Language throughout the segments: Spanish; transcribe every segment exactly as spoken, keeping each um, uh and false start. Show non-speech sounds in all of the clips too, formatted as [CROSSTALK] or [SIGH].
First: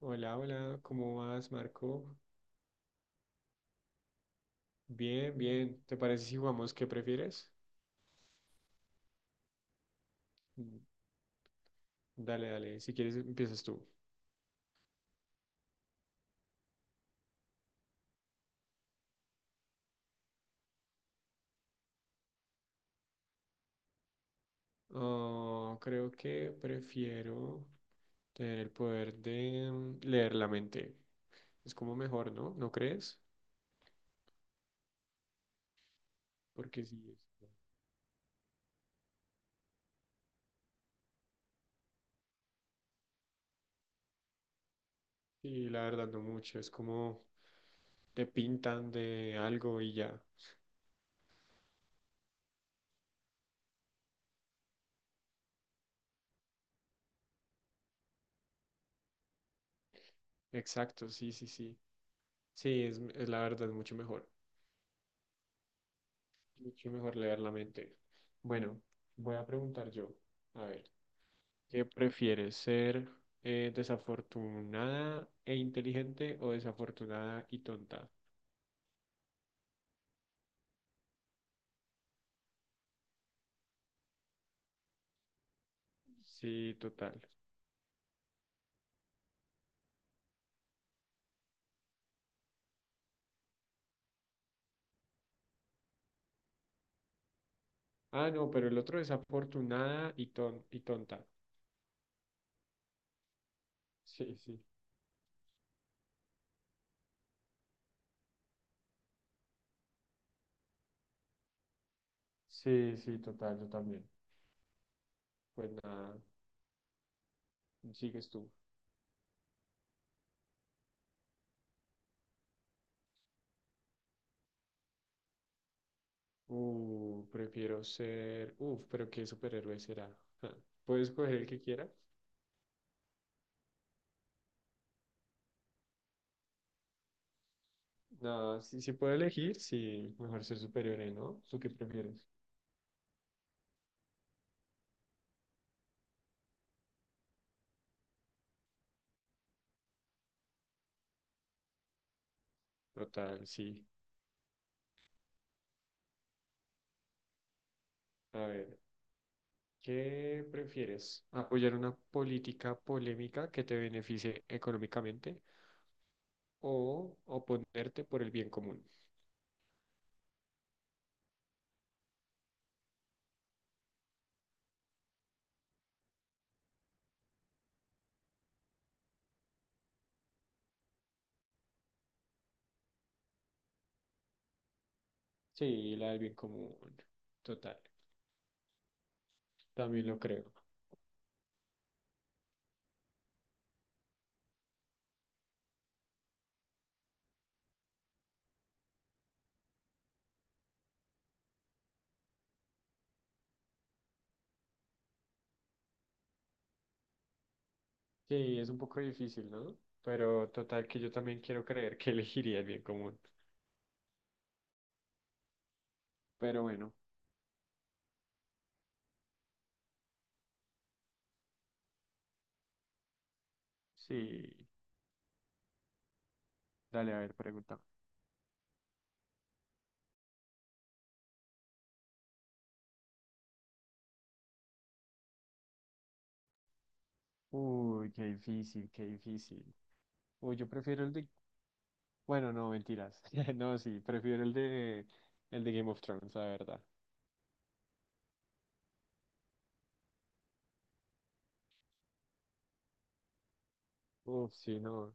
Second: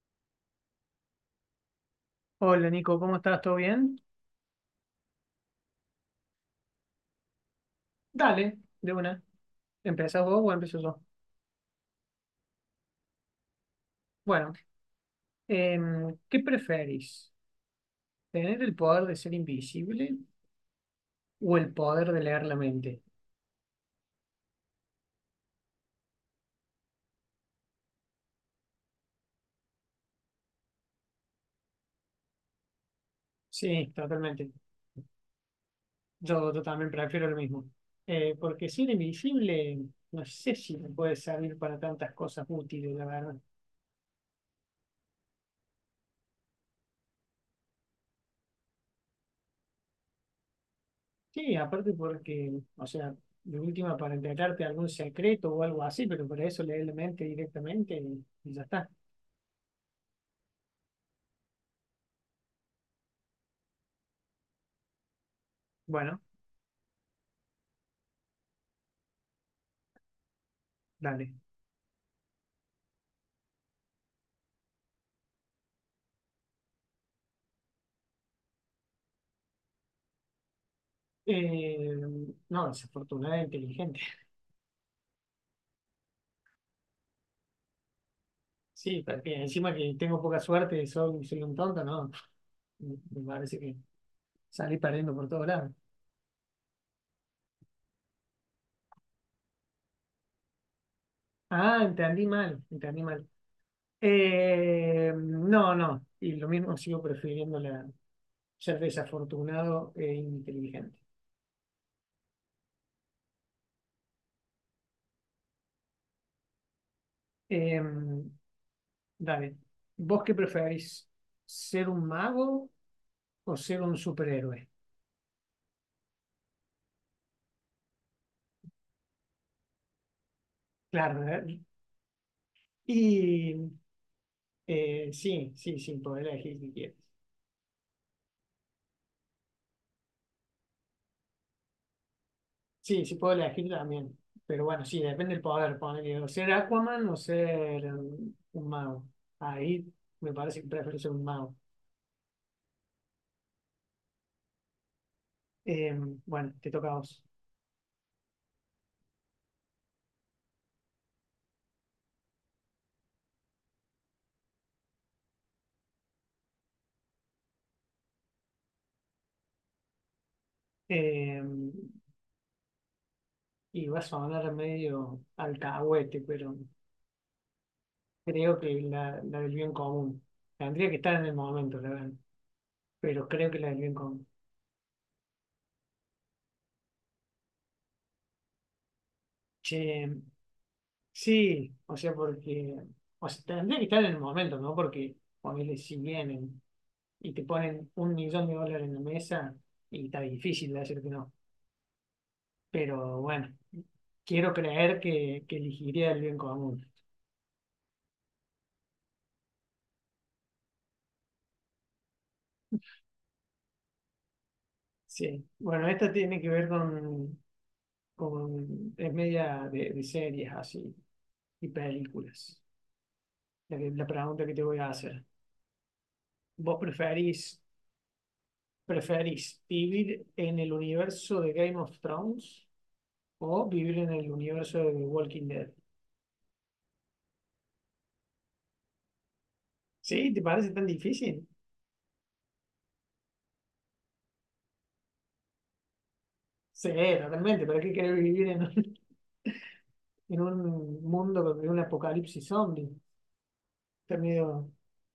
Hola, hola, ¿cómo vas, Marco? Hola Nico, ¿cómo estás? ¿Todo bien? Bien, bien. ¿Te parece si jugamos qué prefieres? Dale, de una. ¿Empezás vos o empiezo Mm. yo? Dale, dale, si quieres empiezas tú. Bueno, em, ¿qué preferís? ¿Tener el poder de ser invisible o el poder de leer la mente? Oh, creo que prefiero tener el poder de mm, leer la mente. Es como mejor, ¿no? ¿No crees? Sí, totalmente. Yo, yo Porque también sí, prefiero lo es- mismo. Eh, porque ser invisible, no sé si me puede servir para tantas cosas útiles, la verdad. sí, la verdad no mucho. Es como te pintan de algo y ya. Sí, aparte porque, o sea, de última para enterarte de algún secreto o algo así, pero para eso leer la mente directamente y y ya está. Exacto, sí, sí, sí. Sí, es, es la verdad mucho mejor. Bueno, Mucho mejor leer la mente. Bueno, voy a preguntar yo. A ver. dale. ¿Qué prefieres, ser eh, desafortunada e inteligente o desafortunada y tonta? Eh, no, desafortunada e inteligente. [LAUGHS] Sí, total. Sí, también. Encima que tengo poca suerte, y soy, soy un tonto, no. Me me parece que salí perdiendo por todos lados. Ah, no, pero el otro desafortunada y, ton y tonta. Ah, entendí mal, entendí mal. Sí, sí. Eh, no, no. Y lo mismo sigo prefiriendo la, ser desafortunado e inteligente. Sí, sí, total, yo también. Pues nada, sigues Em, tú. Dale. ¿Vos qué preferís? ¿Ser un mago o ser un superhéroe? Uh, prefiero ser... Uf, pero ¿qué superhéroe será? Ja. ¿Puedes Claro, escoger el ¿eh? que quieras? Y Eh, sí, sí, sí, puedo elegir si quieres. No, si, si puedo elegir, sí, mejor ser superhéroe, ¿no? ¿Tú qué prefieres? Sí, sí puedo elegir también. Pero bueno, sí, depende del poder. Poner, o ser Aquaman o ser um, un mago. Ahí me parece que prefiero ser un mago. Total, sí. Eh, bueno, te toca a vos. A ver. ¿Qué prefieres? ¿Apoyar una política polémica que te beneficie económicamente o oponerte por el bien común? Eh, y vas a sonar medio alcahuete, pero creo que la, la del bien común. Tendría que estar en el momento, la verdad. Pero creo que la del bien común. Sí, la del bien común. Total, también Che, lo creo. sí, o sea, porque o sea, tendría que estar en el momento, ¿no? Porque ponele si vienen y te ponen un millón de dólares en la mesa y está difícil de decir que no. Pero bueno, quiero creer que, que elegiría el bien común. Sí, es un poco difícil, ¿no? Pero total que yo también quiero creer que [LAUGHS] elegiría el bien común. Sí, bueno, esta tiene que Pero ver bueno, con, con es media de, de series así y películas. La, que- la pregunta que te sí. voy a hacer. ¿Vos Dale, a ver, preferís, pregunta. preferís vivir en el universo de Game of Thrones, o vivir en el universo de The Walking Dead? Uy, qué difícil, qué difícil. Sí, ¿te Uy, parece yo tan prefiero el de... difícil? Bueno, no, mentiras. [LAUGHS] No, sí, prefiero el de... El de Game of Thrones, la verdad. Sí, totalmente. ¿Para qué querés vivir en un, [LAUGHS] en un mundo de un apocalipsis zombie? Está Uf, medio- sí, no.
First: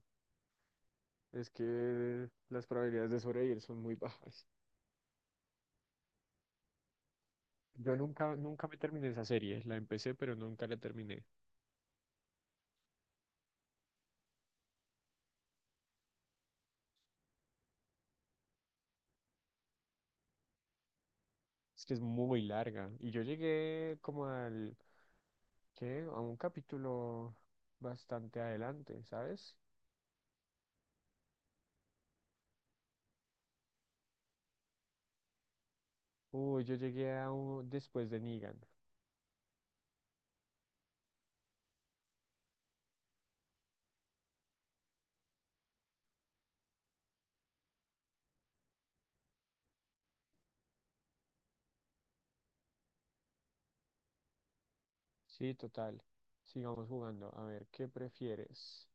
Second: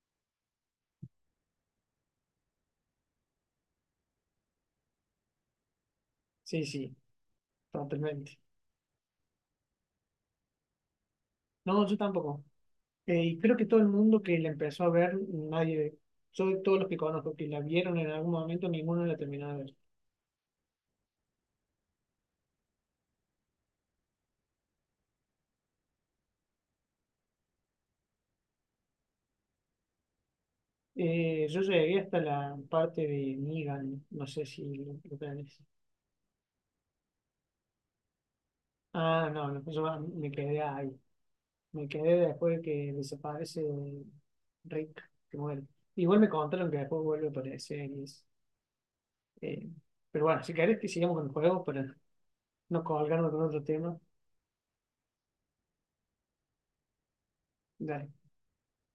Es que las probabilidades de sobrevivir son muy bajas. Sí, sí, Yo nunca, totalmente. nunca me terminé esa serie. La empecé, pero nunca la terminé. No, yo tampoco. Eh, y creo que todo el mundo que la empezó a ver, nadie, yo de todos los que conozco que la vieron en algún momento, ninguno la terminó de ver. Es que es muy larga. Y yo llegué como al, ¿qué? A un capítulo bastante adelante, ¿sabes? Eh, yo llegué hasta la parte de Negan, no sé si lo, lo tenés. Uy, yo llegué a un, después de Negan. Ah, no, no, yo me quedé ahí. Me quedé después de que desaparece Rick, que muere. Igual me contaron que después vuelve a aparecer. y es, eh, pero bueno, si querés que sigamos con el juego para no colgarnos con otro tema. Sí, total. Sigamos jugando. A ver, ¿qué Dale. prefieres?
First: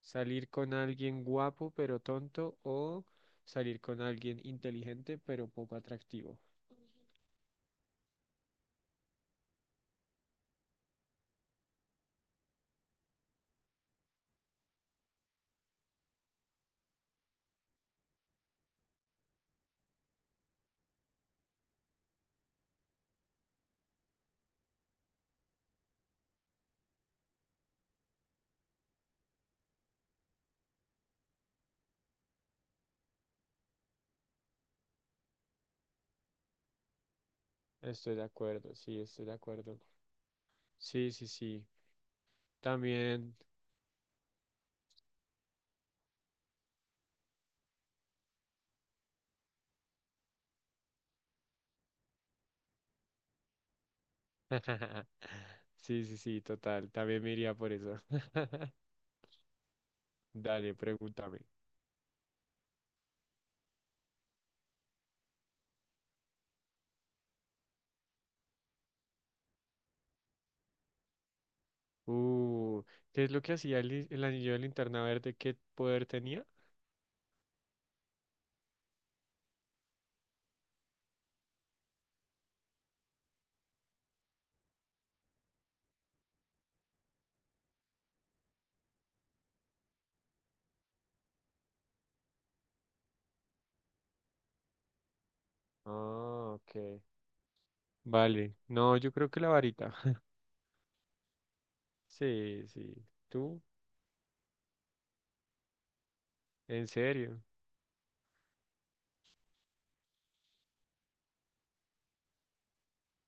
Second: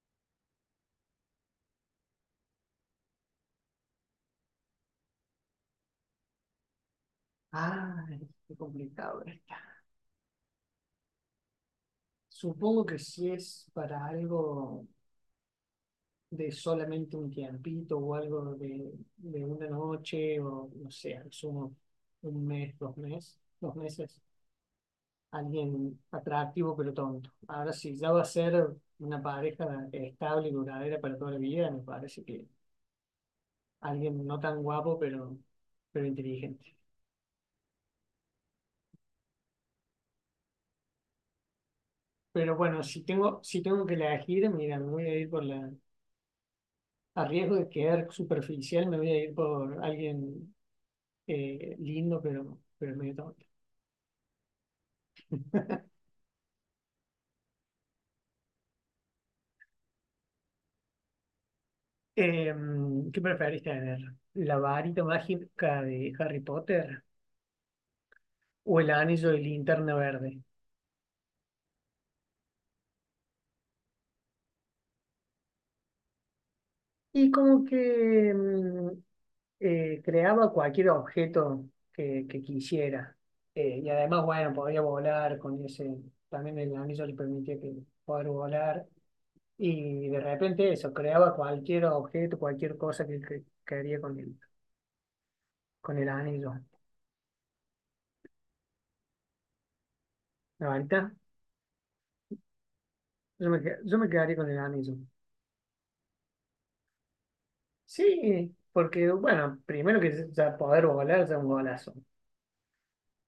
¿Salir con alguien guapo pero tonto o salir con alguien inteligente pero poco atractivo? Ay, qué complicado está. Supongo que si es para algo de solamente un tiempito o algo de, de una noche o no sé, al sumo un mes, dos meses, dos meses. Alguien atractivo pero tonto. Ahora, si ya va a ser una pareja estable y duradera para toda la vida, me parece que alguien no tan guapo pero, pero inteligente. Estoy de acuerdo, sí, estoy de acuerdo. Sí, sí, sí. Pero bueno, si También. tengo, si tengo que elegir, mira, me voy a ir por la. A riesgo de quedar superficial, me voy a ir por alguien eh, lindo pero, pero medio tonto. [LAUGHS] Sí, sí, sí, total. También me iría por eso. [LAUGHS] Dale, pregúntame. Em, ¿qué preferís tener? ¿La varita mágica de Harry Potter o el anillo de linterna verde? Uh, ¿qué es lo que hacía el, li- el anillo de linterna verde? ¿Qué poder tenía? Y como que mm, eh, creaba cualquier objeto que, que quisiera. Eh, y además, bueno, podía volar con ese, también el anillo le permitía que poder volar. Y de repente eso, creaba cualquier objeto, cualquier cosa que, que quería con el, con el Ah, anillo. ok. Vale. No, yo creo que la varita. [LAUGHS] Ahorita Sí, sí. yo me, ¿Tú? que- yo me quedaría con el anillo. ¿En serio? Sí, porque bueno, primero que ya poder volar ya es un golazo.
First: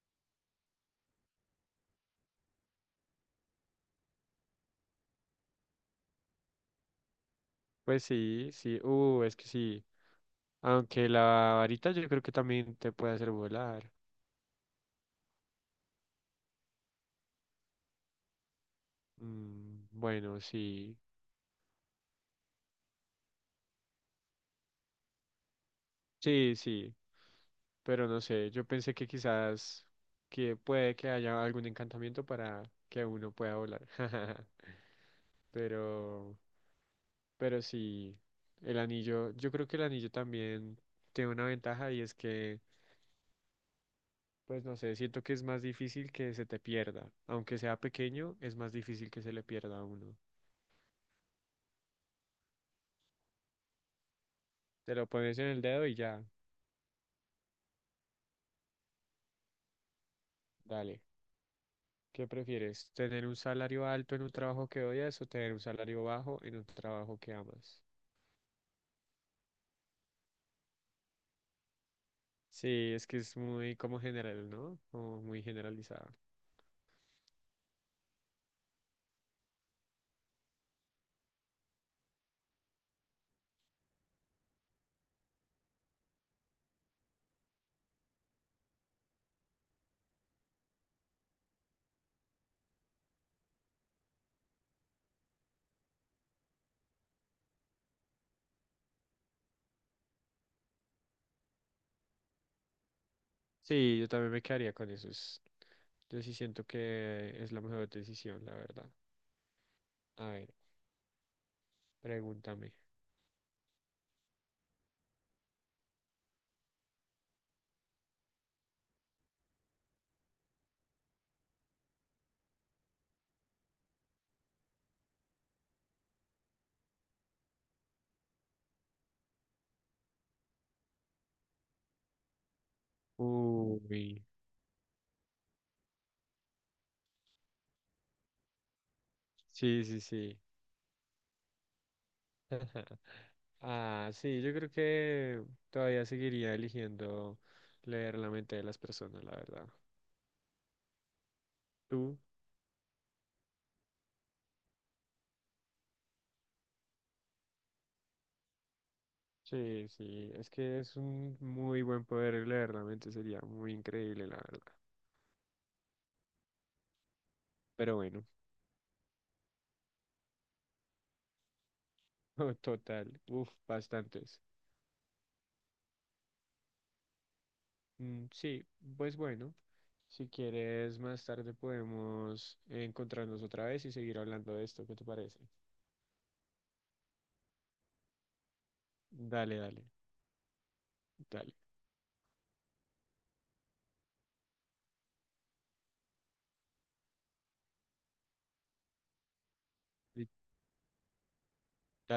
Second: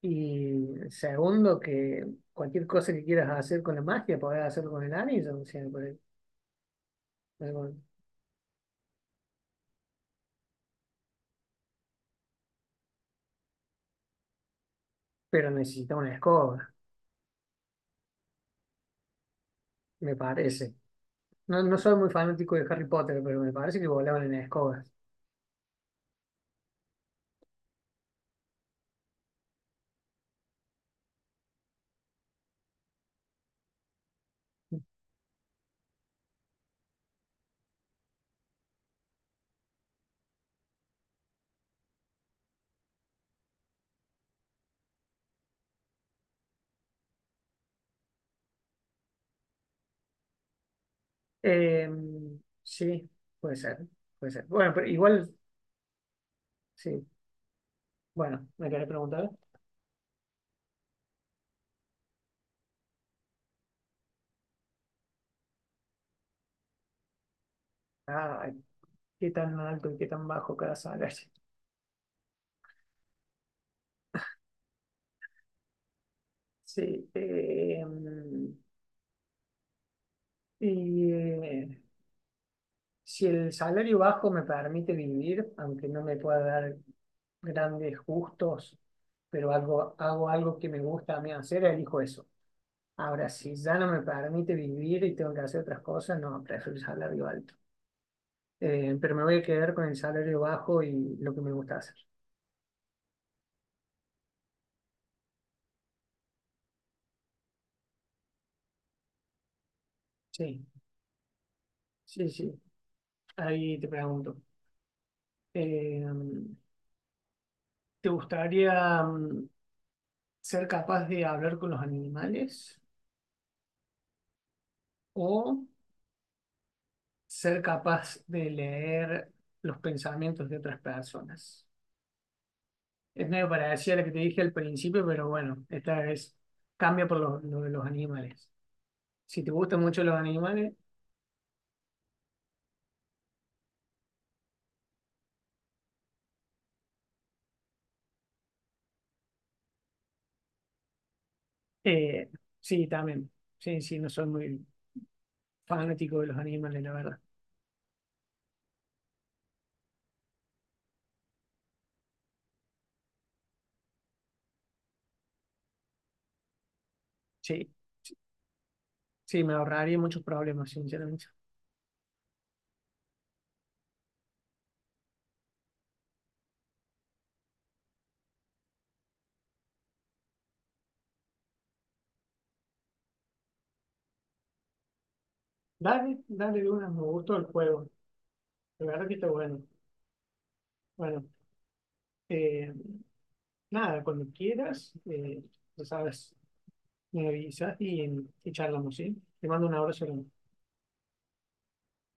Y segundo, que cualquier cosa que quieras hacer con la magia, podés hacerlo con el anillo, o sea, por el- algo- Pues sí, sí. Uh, es que sí. Aunque la varita yo creo que también te puede hacer volar. pero necesita una escoba, Mm, me bueno, parece. sí. No, no soy muy fanático de Harry Potter, pero me parece que volaban en escobas. Sí, sí. Pero no sé, yo pensé que quizás que puede que haya algún encantamiento para que uno pueda volar. [LAUGHS] Pero, pero sí, el anillo, yo creo que el anillo también tiene una ventaja y es que, pues no sé, siento que es más difícil que se te pierda. Aunque sea pequeño, es más difícil que se le pierda a uno. Eh, sí, puede ser, puede ser. Bueno, pero Te lo igual, pones en el dedo y ya, sí. Bueno, me querés preguntar, dale. ¿Qué prefieres? ¿Tener un salario alto en un trabajo que odias o tener un salario bajo en un trabajo que amas? ah, ¿qué tan alto y qué tan bajo cada salario? [LAUGHS] Sí, es que es muy como general, ¿no? Como muy generalizado. Sí, eh, y eh, si el salario bajo me permite vivir, aunque no me pueda dar grandes gustos, pero algo, hago algo que me gusta a mí hacer, elijo eso. Ahora, si ya no me permite vivir y tengo que hacer otras cosas, no, prefiero el salario alto. Eh, pero me voy a quedar con el salario bajo y lo que me gusta hacer. Sí, yo también me quedaría con eso. es- Yo sí siento que es la mejor decisión, la verdad. A ver, Sí, sí, sí. pregúntame. Ahí te pregunto. eh, ¿Te gustaría mm, ser capaz de hablar con los animales o ser capaz de leer los pensamientos de otras personas? Es medio parecida a la que te Uy, dije al principio, pero bueno, esta es cambia por lo, lo de los animales. Si te gustan sí, sí, mucho los sí. animales, [LAUGHS] Ah, sí, yo creo que todavía seguiría eligiendo leer la mente de las personas, la verdad. ¿Tú? eh, sí, también. Sí, sí, no soy muy fanático de los animales, la verdad. Sí, sí, es que es un muy buen poder leer la mente, sería muy increíble, la verdad. Sí, Pero bueno, sí, me ahorraría muchos problemas, sinceramente. [LAUGHS] total, uf, bastantes. Mm. Sí, pues bueno, si quieres más tarde podemos encontrarnos otra vez y seguir hablando de esto, ¿qué te parece? Dale, dale de una, me gustó el juego. La verdad que está Dale, bueno. dale, Bueno, dale. eh, nada, cuando quieras, eh, ya sabes, me avisas y, y charlamos, ¿sí? Te mando un abrazo. Y